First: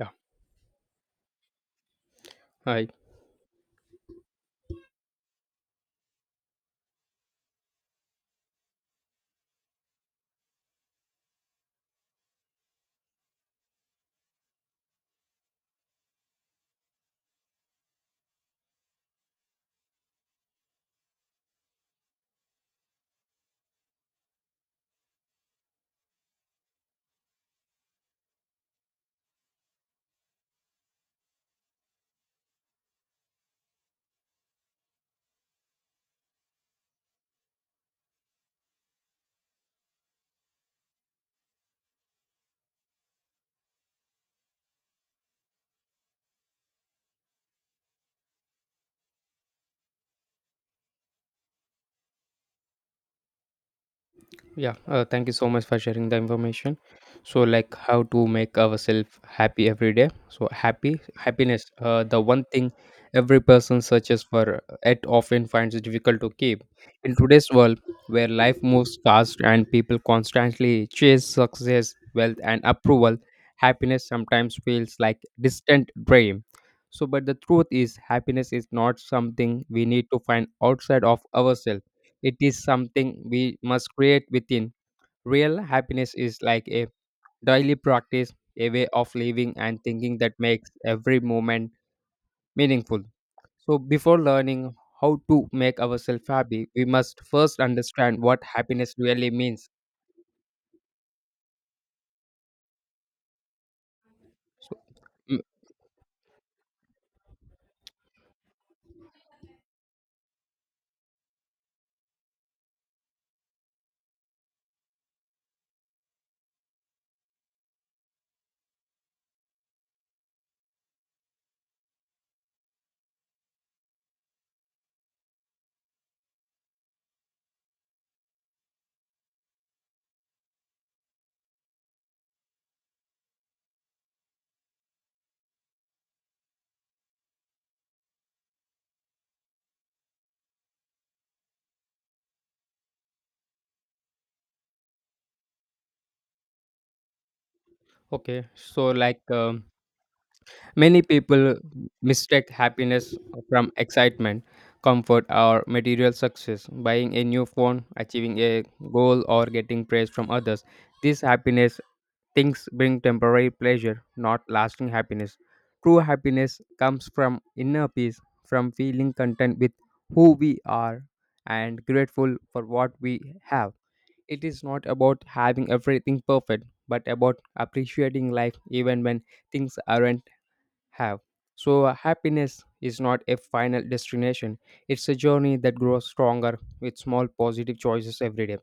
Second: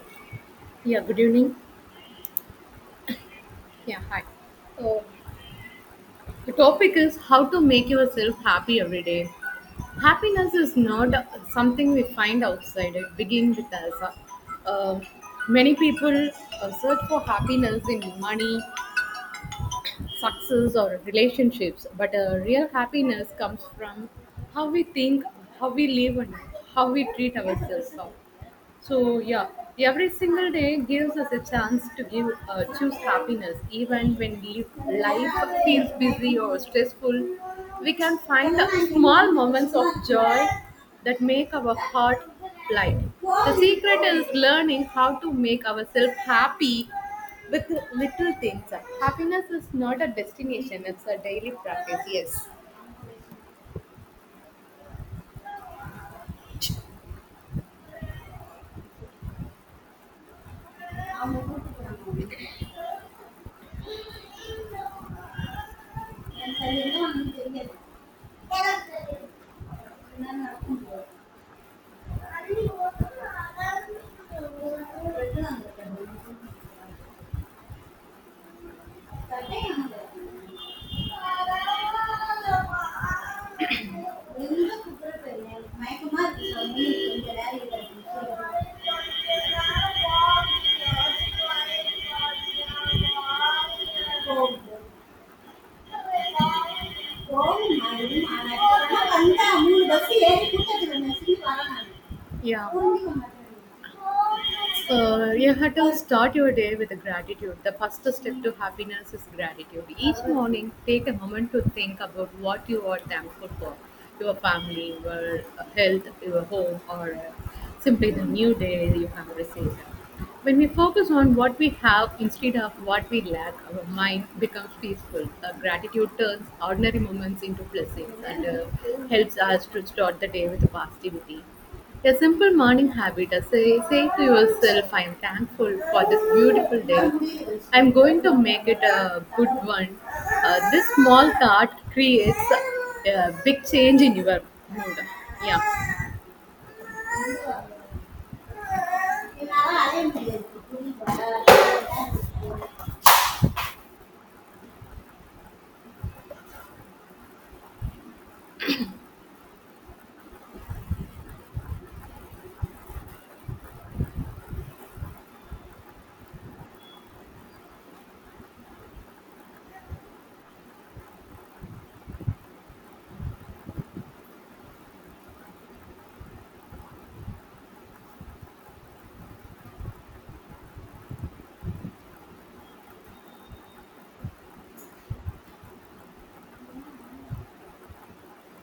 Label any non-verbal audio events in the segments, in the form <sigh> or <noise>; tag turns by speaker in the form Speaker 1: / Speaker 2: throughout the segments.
Speaker 1: Yeah.
Speaker 2: Yeah, good evening.
Speaker 1: Hi.
Speaker 2: Yeah, hi. So the topic is how to make yourself happy every day. Happiness is not something we find outside. It begins with us. Uh, many people search for happiness in money, success, or relationships, but real happiness comes from how we think, how we live, and how we treat ourselves. So yeah, every single day gives us a chance to give choose happiness. Even when we life feels busy or stressful, we can find small moments of joy that make our heart light. The secret is learning how to make ourselves happy with little things. Happiness is not a destination; it's a daily practice.
Speaker 1: Yeah, thank you so much for sharing the information. So, like, how to make ourselves happy every day. So, happy happiness, the one thing
Speaker 2: Yes.
Speaker 1: every person searches for, it often finds it difficult to keep. In today's world, where life moves fast and people constantly chase success, wealth, and approval, happiness sometimes feels like distant dream. So, but the truth is, happiness is not something we need to find outside of ourselves. It is something we must create within. Real happiness
Speaker 2: மயக்கமா
Speaker 1: is
Speaker 2: இருக்கு
Speaker 1: like
Speaker 2: சாமி,
Speaker 1: a
Speaker 2: கொஞ்ச நேரம்
Speaker 1: daily practice,
Speaker 2: இருக்காது
Speaker 1: a way of living and thinking that makes every moment meaningful. So, before learning
Speaker 2: போகுது
Speaker 1: how to make ourselves happy, we must
Speaker 2: oh
Speaker 1: first
Speaker 2: mayo
Speaker 1: understand what
Speaker 2: मायो अब
Speaker 1: happiness
Speaker 2: तक
Speaker 1: really
Speaker 2: अंता
Speaker 1: means.
Speaker 2: मूल बसी है कि पूछा करना सीन पारा ना।
Speaker 1: So,
Speaker 2: So
Speaker 1: mm,
Speaker 2: you have to start your day with a gratitude. The first step to happiness is gratitude. Each morning, take a moment to think about what you are thankful for your family, your health, your home, or simply the new day you have received. When we focus on what we have instead of what we lack, our mind becomes peaceful. Gratitude turns ordinary moments into blessings and helps us to start the day with positivity. A simple morning habit is saying to yourself, I am thankful for this beautiful day. I am going to make it a good one. This small thought creates a big change in your mood. Yeah.
Speaker 1: okay, so like. Many people mistake happiness from excitement, comfort, or material success. Buying a new phone, achieving a goal, or getting praise from others. These happiness things bring temporary pleasure, not lasting happiness. True happiness comes from inner peace, from feeling content with who we are and grateful for what we have. It is not about having everything perfect, but about appreciating life even when things aren't have. So, happiness is not a final destination, it's a journey that grows stronger with small positive choices every day.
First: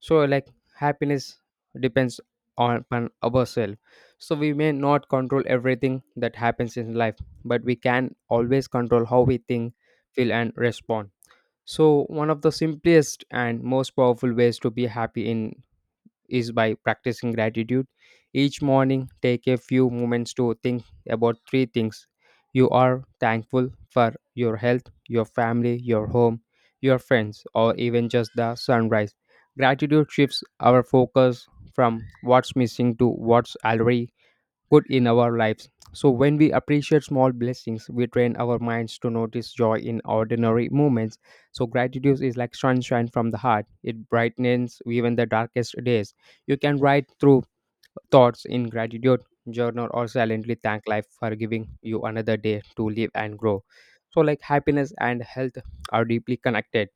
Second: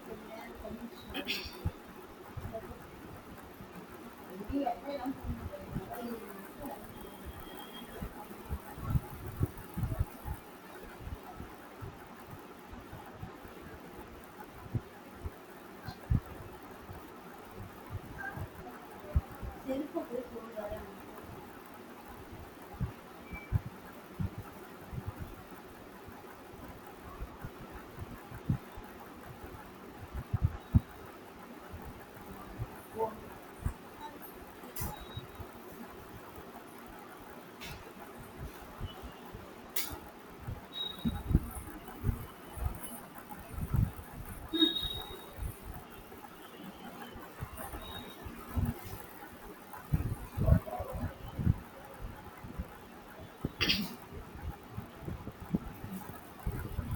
Speaker 1: So, like, happiness depends on upon ourselves. So, we may not control everything that happens in life, but we can always control how we think, feel, and respond. So, one of the simplest and most powerful ways to be happy in is by practicing gratitude. Each morning, take a few moments to think about three things you are thankful for your health, your family, your home, your friends, or even just the sunrise. Gratitude shifts our focus from what's missing to what's already good in our lives. So, when we appreciate small blessings, we train our minds to notice joy in ordinary moments. So, gratitude is like sunshine from the heart, it brightens even the darkest days. You can write through thoughts in gratitude, journal, or silently thank life for giving you another day to live and grow. So, like, happiness and health are deeply connected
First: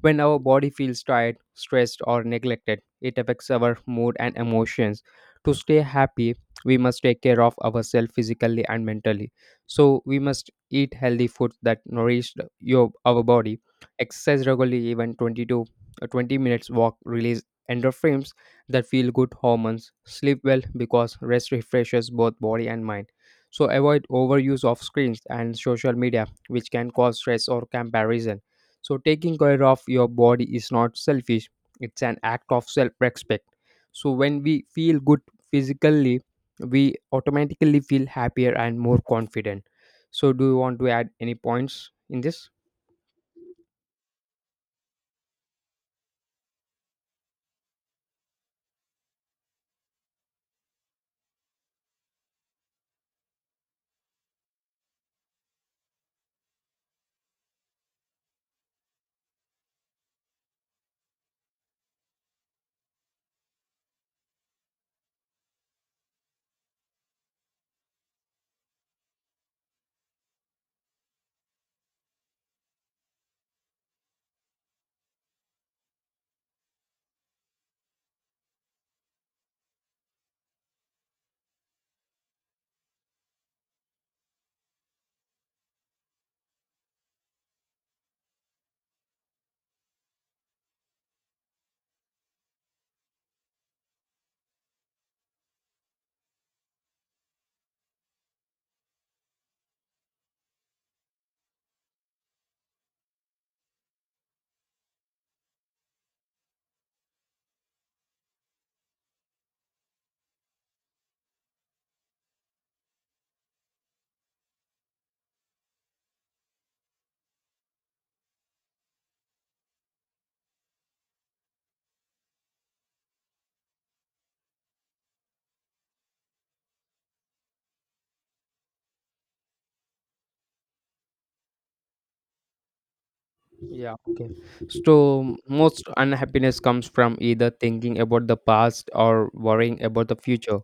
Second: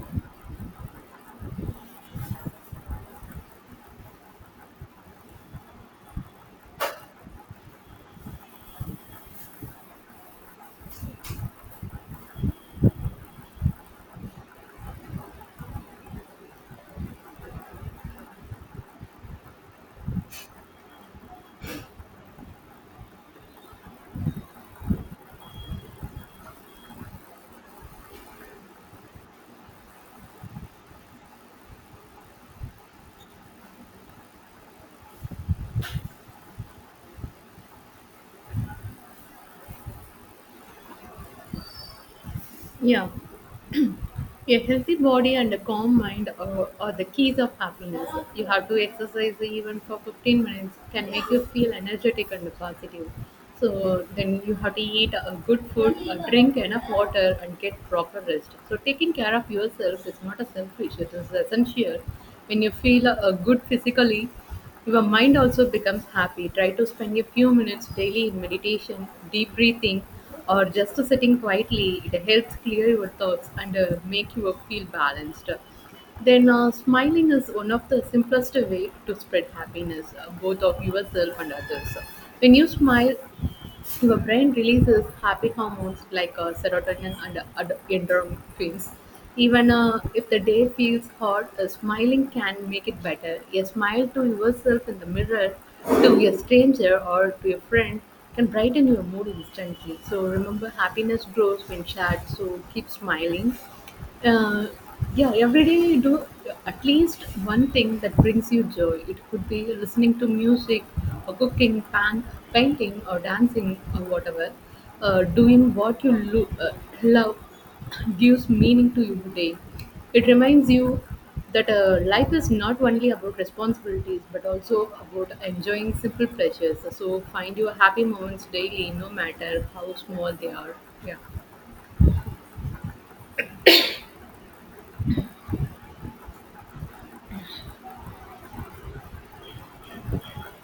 Speaker 1: when our body feels tired, stressed, or neglected, it affects our mood and emotions. To stay happy, we must take care of ourselves physically and mentally. So, we must eat healthy foods that nourish our body, exercise regularly, even 20 to 20 minutes walk release endorphins that feel good hormones, sleep well because rest refreshes both body and mind. So, avoid overuse of screens and social media, which can cause stress or comparison, so taking care of your body is not selfish, it's an act of self respect. So, when we feel good physically, we automatically feel happier and more confident. So, do you want to add any points in this?
Speaker 2: Yeah. A healthy body and a calm mind are the keys of happiness. You have to exercise even for 15 minutes can make you feel energetic and positive. So then you have to eat a good food, drink enough water, and get proper rest. So taking care of yourself is not a selfish; it is essential. When you feel good physically, your mind also becomes happy. Try to spend a few minutes daily in meditation, deep breathing, or just sitting quietly. It helps clear your thoughts and make you feel balanced. Then smiling is one of the simplest way to spread happiness, both of yourself and others. When you smile, your brain releases happy hormones like serotonin and endorphins. Even if the day feels hard, smiling can make it better. A smile to yourself in the mirror, to a stranger, or to a friend can brighten your mood instantly. So remember, happiness grows when shared, so keep smiling. Uh, yeah every day you do at least one thing that brings you joy. It could be listening to music or painting or dancing or whatever, doing what you love <clears throat> gives meaning to your day. It reminds you that life is not only about responsibilities but also about enjoying simple pleasures. So find your happy moments daily no matter how small they are. Yeah.
Speaker 1: Yeah, okay. So most unhappiness comes from either thinking about the past or worrying about the future.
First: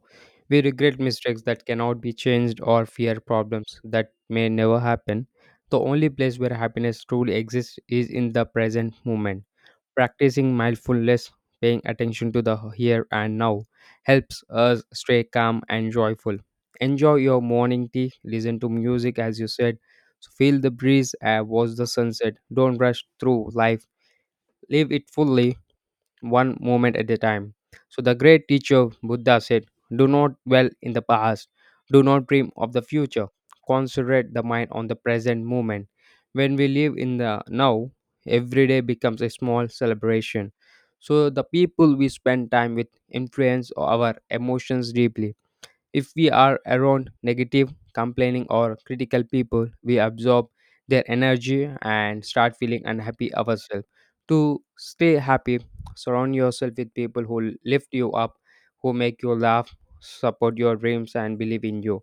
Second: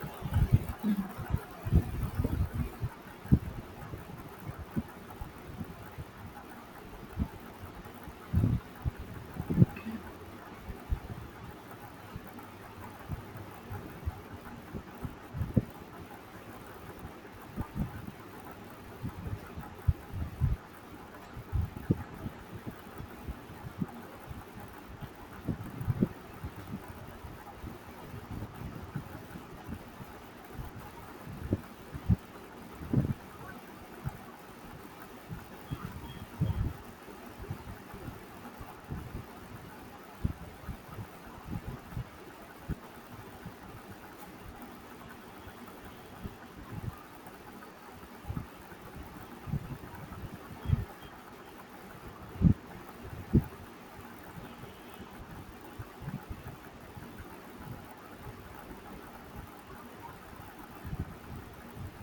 Speaker 1: We regret mistakes that cannot be changed or fear problems that may never happen. The only place where happiness truly exists is in the present moment. Practicing mindfulness, paying attention to the here and now, helps us stay calm and joyful. Enjoy your morning tea, listen to music as you said. So, feel the breeze, and watch the sunset. Don't rush through life, live it fully one moment at a time. So the great teacher Buddha said, do not dwell in the past, do not dream of the future, concentrate the mind on the present moment. When we live in the now, every day becomes a small celebration. So the people we spend time with influence our emotions deeply. If we are around negative, complaining, or critical people, we absorb their energy and start feeling unhappy ourselves. To stay happy, surround yourself with people who lift you up, who make you laugh, support your dreams, and believe in you.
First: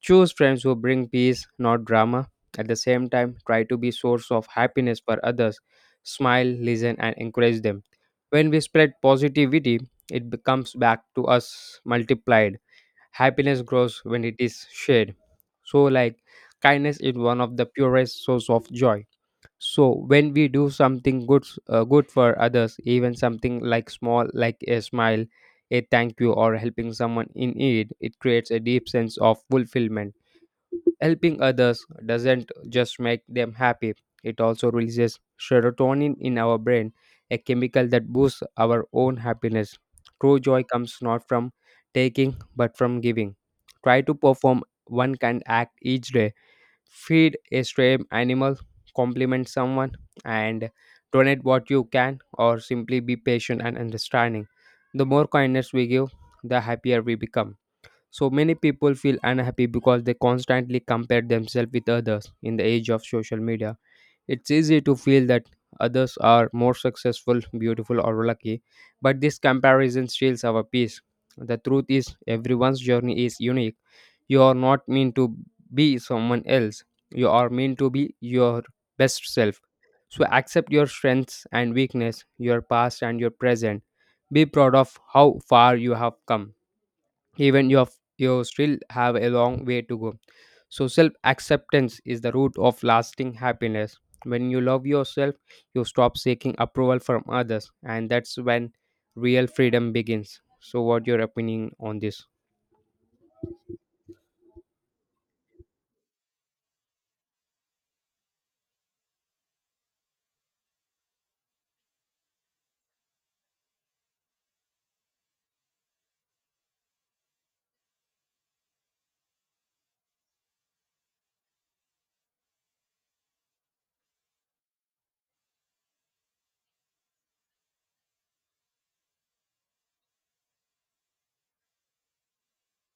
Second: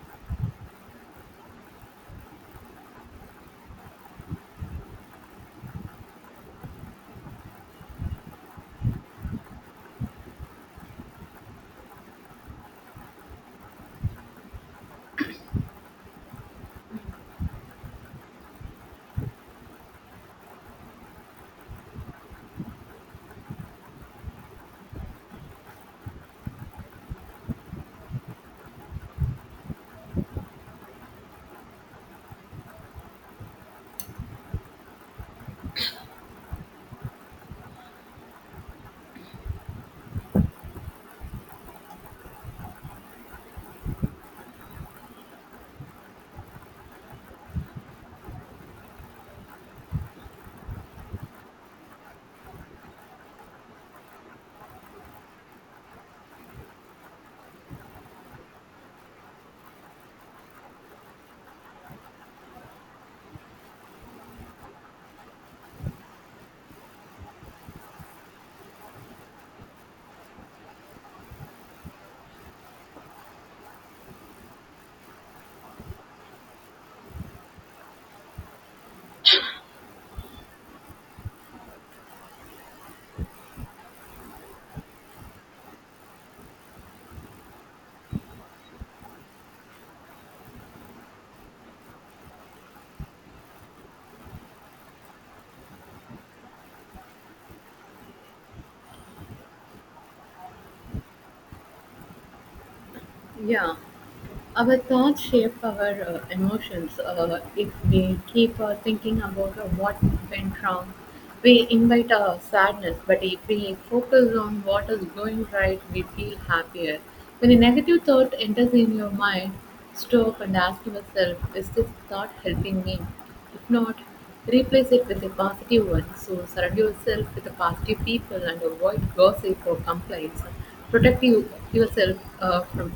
Speaker 1: Choose friends who bring peace, not drama. At the same time, try to be source of happiness for others. Smile, listen, and encourage them. When we spread positivity, it becomes back to us multiplied. Happiness grows when it is shared. So, like, kindness is one of the purest source of joy. So, when we do something good for others, even something like small, like a smile, a thank you, or helping someone in need, it creates a deep sense of fulfillment. Helping others doesn't just make them happy, it also releases serotonin in our brain, a chemical that boosts our own happiness. True joy comes not from taking but from giving. Try to perform one kind act each day. Feed a stray animal, compliment someone, and donate what you can, or simply be patient and understanding. The more kindness we give, the happier we become. So many people feel unhappy because they constantly compare themselves with others in the age of social media. It's easy to feel that others are more successful, beautiful, or lucky, but this comparison steals our peace. The truth is, everyone's journey is unique. You are not meant to be someone else, you are meant to be your best self. So accept your strengths and weakness, your past and your present. Be proud of how far you have come, even you still have a long way to go. So self acceptance is the root of lasting happiness. When you love yourself, you stop seeking approval from others, and that's when real freedom begins. So what your opinion on this?
Speaker 2: Yeah. Our thoughts shape our emotions. If we keep thinking about what went wrong, we invite sadness. But if we focus on what is going right, we feel happier. When a negative thought enters in your mind, stop and ask yourself, is this thought helping me? If not, replace it with a positive one. So surround yourself with the positive people and avoid gossip or complaints. Protect you, yourself uh, from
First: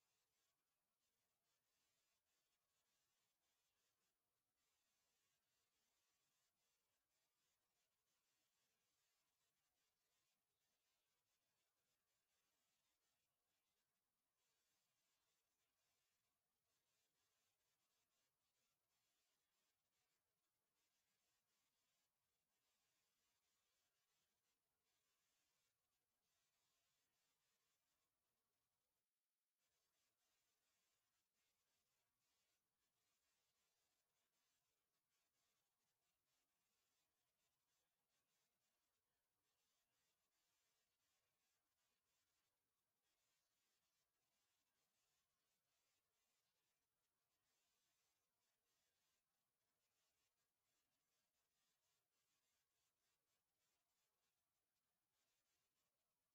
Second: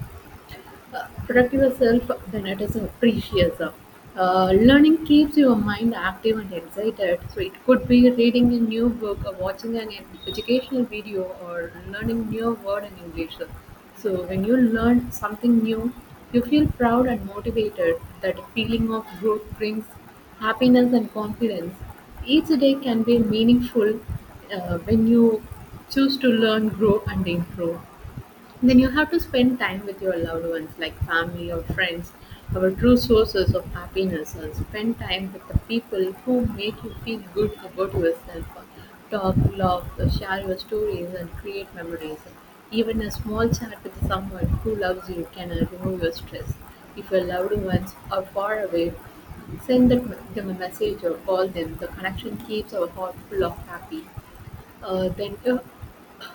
Speaker 2: uh, protect yourself then it is precious. Learning keeps your mind active and excited. So it could be reading a new book or watching an educational video or learning new word in english. So when you learn something new you feel proud and motivated. That feeling of growth brings happiness and confidence. Each day can be meaningful when you choose to learn, grow and improve. Then you have to spend time with your loved ones, like family or friends, our true sources of happiness, and spend time with the people who make you feel good about yourself. Talk, laugh, share your stories, and create memories. Even a small chat with someone who loves you can remove your stress. If your loved ones are far away, send them a message or call them. The connection keeps our heart full of happy. Then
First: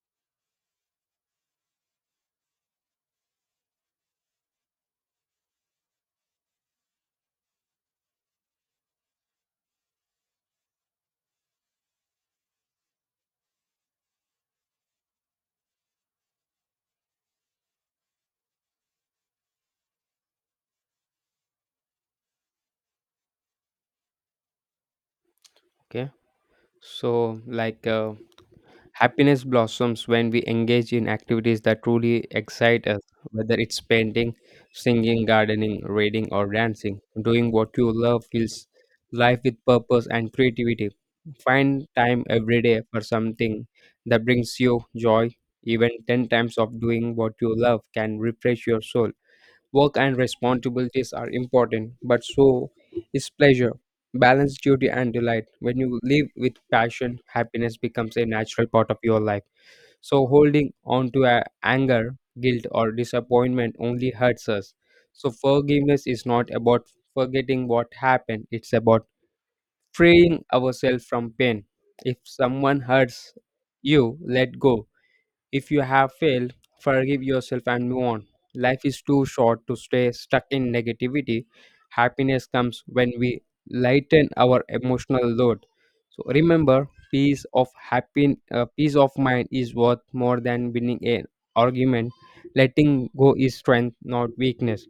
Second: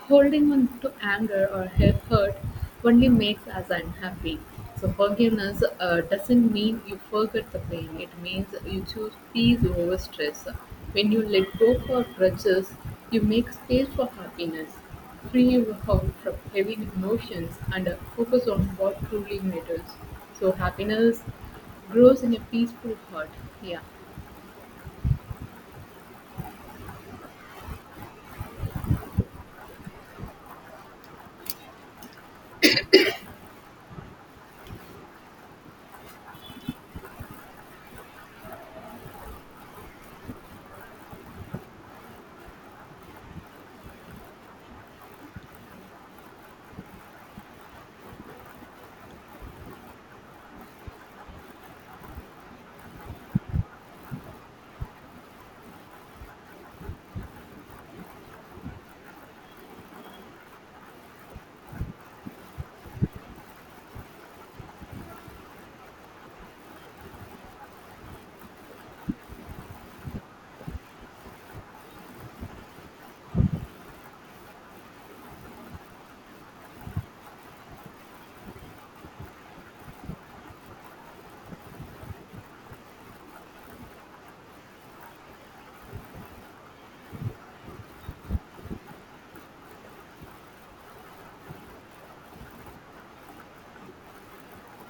Speaker 2: Holding on to anger or hurt only makes us unhappy. So forgiveness doesn't mean you forget the pain. It means you choose peace over stress. When you let go for grudges, you make space for happiness. Free yourself from heavy emotions and focus on what truly matters. So happiness grows in a peaceful heart. Yeah.
Speaker 1: Okay, so like, happiness blossoms when we engage in activities that truly excite us, whether it's painting, singing, gardening, reading, or dancing. Doing what you love fills life with purpose and creativity. Find time every day for something that brings you joy. Even 10 times of doing what you love can refresh your soul. Work and responsibilities are important, but so is pleasure. Balance duty and delight. When you live with passion, happiness becomes a natural part of your life. So holding on to anger, guilt, or disappointment only hurts us. So forgiveness is not about forgetting what happened, it's about freeing ourselves from pain. If someone hurts you, let go. If you have failed, forgive yourself and move on. Life is too short to stay stuck in negativity. Happiness comes when we lighten our emotional load. So remember, peace of mind is worth more than winning an argument. Letting go is strength, not weakness.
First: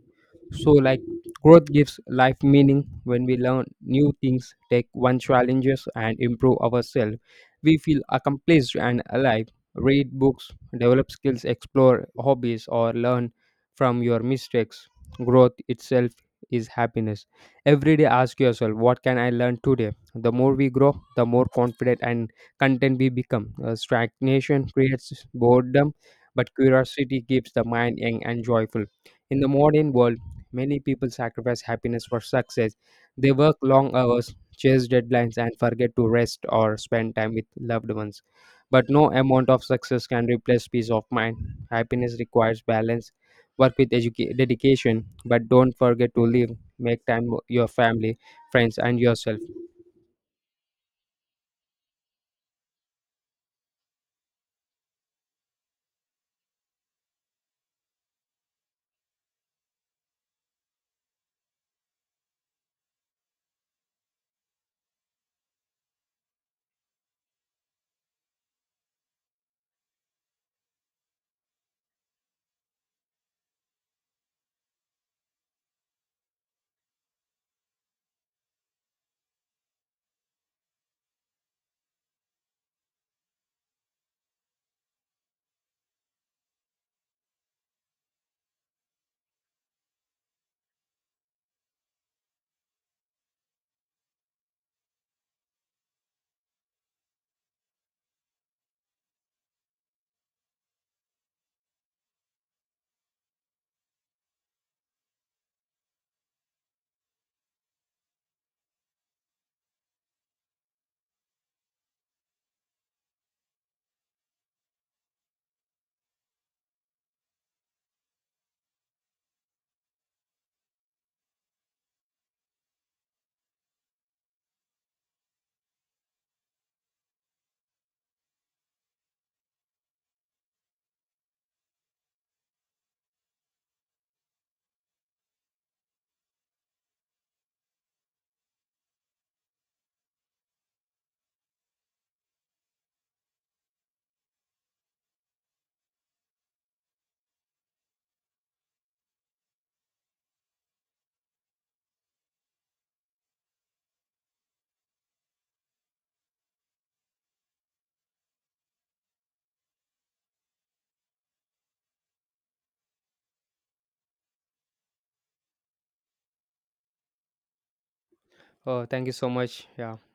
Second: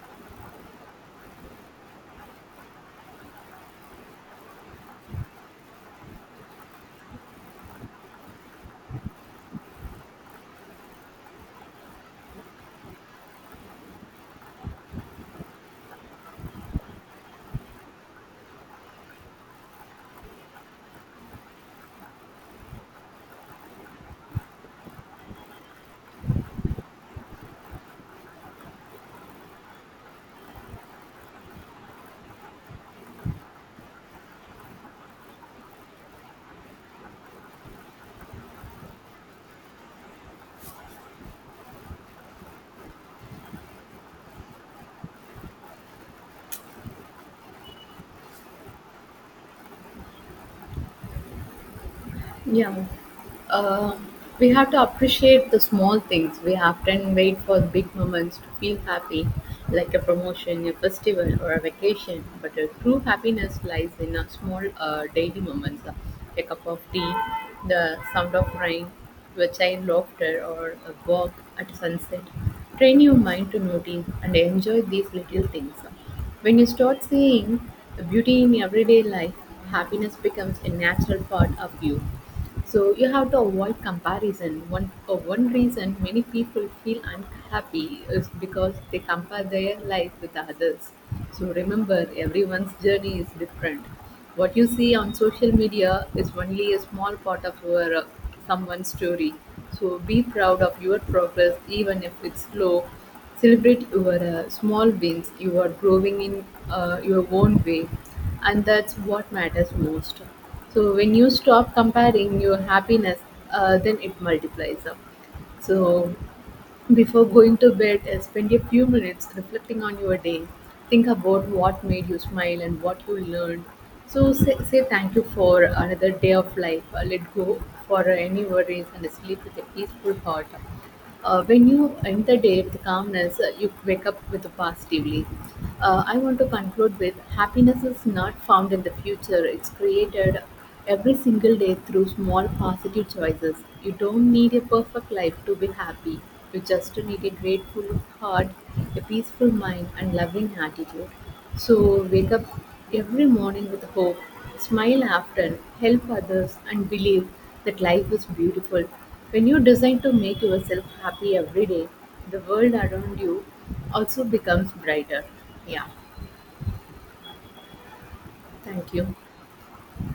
Speaker 1: So, like, growth gives life meaning when we learn new things, take one challenges, and improve ourselves. We feel accomplished and alive. Read books, develop skills, explore hobbies, or learn from your mistakes. Growth itself is happiness. Every day, ask yourself, what can I learn today? The more we grow, the more confident and content we become. Stagnation creates boredom, but curiosity keeps the mind young and joyful. In the modern world, many people sacrifice happiness for success. They work long hours, chase deadlines, and forget to rest or spend time with loved ones. But no amount of success can replace peace of mind. Happiness requires balance. Work with dedication, but don't forget to live. Make time for your family, friends, and yourself.
Speaker 2: Yeah. Uh, we have to appreciate the small things. We often wait for big moments to feel happy, like a promotion, a festival, or a vacation. But a true happiness lies in a small daily moments, a cup of tea, the sound of rain, your child laughter, or a walk at sunset. Train your mind to notice and enjoy these little things. When you start seeing the beauty in everyday life, happiness becomes a natural part of you. So you have to avoid comparison. One for one reason many people feel unhappy is because they compare their life with others. So remember, everyone's journey is different. What you see on social media is only a small part of your someone's story. So be proud of your progress, even if it's slow. Celebrate your small wins. You are growing in your own way, and that's what matters most. So when you stop comparing your happiness, then it multiplies up. So before going to bed, spend a few minutes reflecting on your day. Think about what made you smile and what you learned. So say thank you for another day of life. Let go for any worries and sleep with a peaceful heart. When you end the day with calmness, you wake up with positively. I want to conclude with happiness is not found in the future; it's created every single day through small positive choices. You don't need a perfect life to be happy. You just need a grateful heart, a peaceful mind, and loving attitude. So wake up every morning with hope, smile often, help others, and believe that life is beautiful. When you decide to make yourself happy every day, the world around you also becomes brighter. Yeah,
Speaker 1: Oh,
Speaker 2: thank
Speaker 1: thank you
Speaker 2: you.
Speaker 1: so much. Yeah,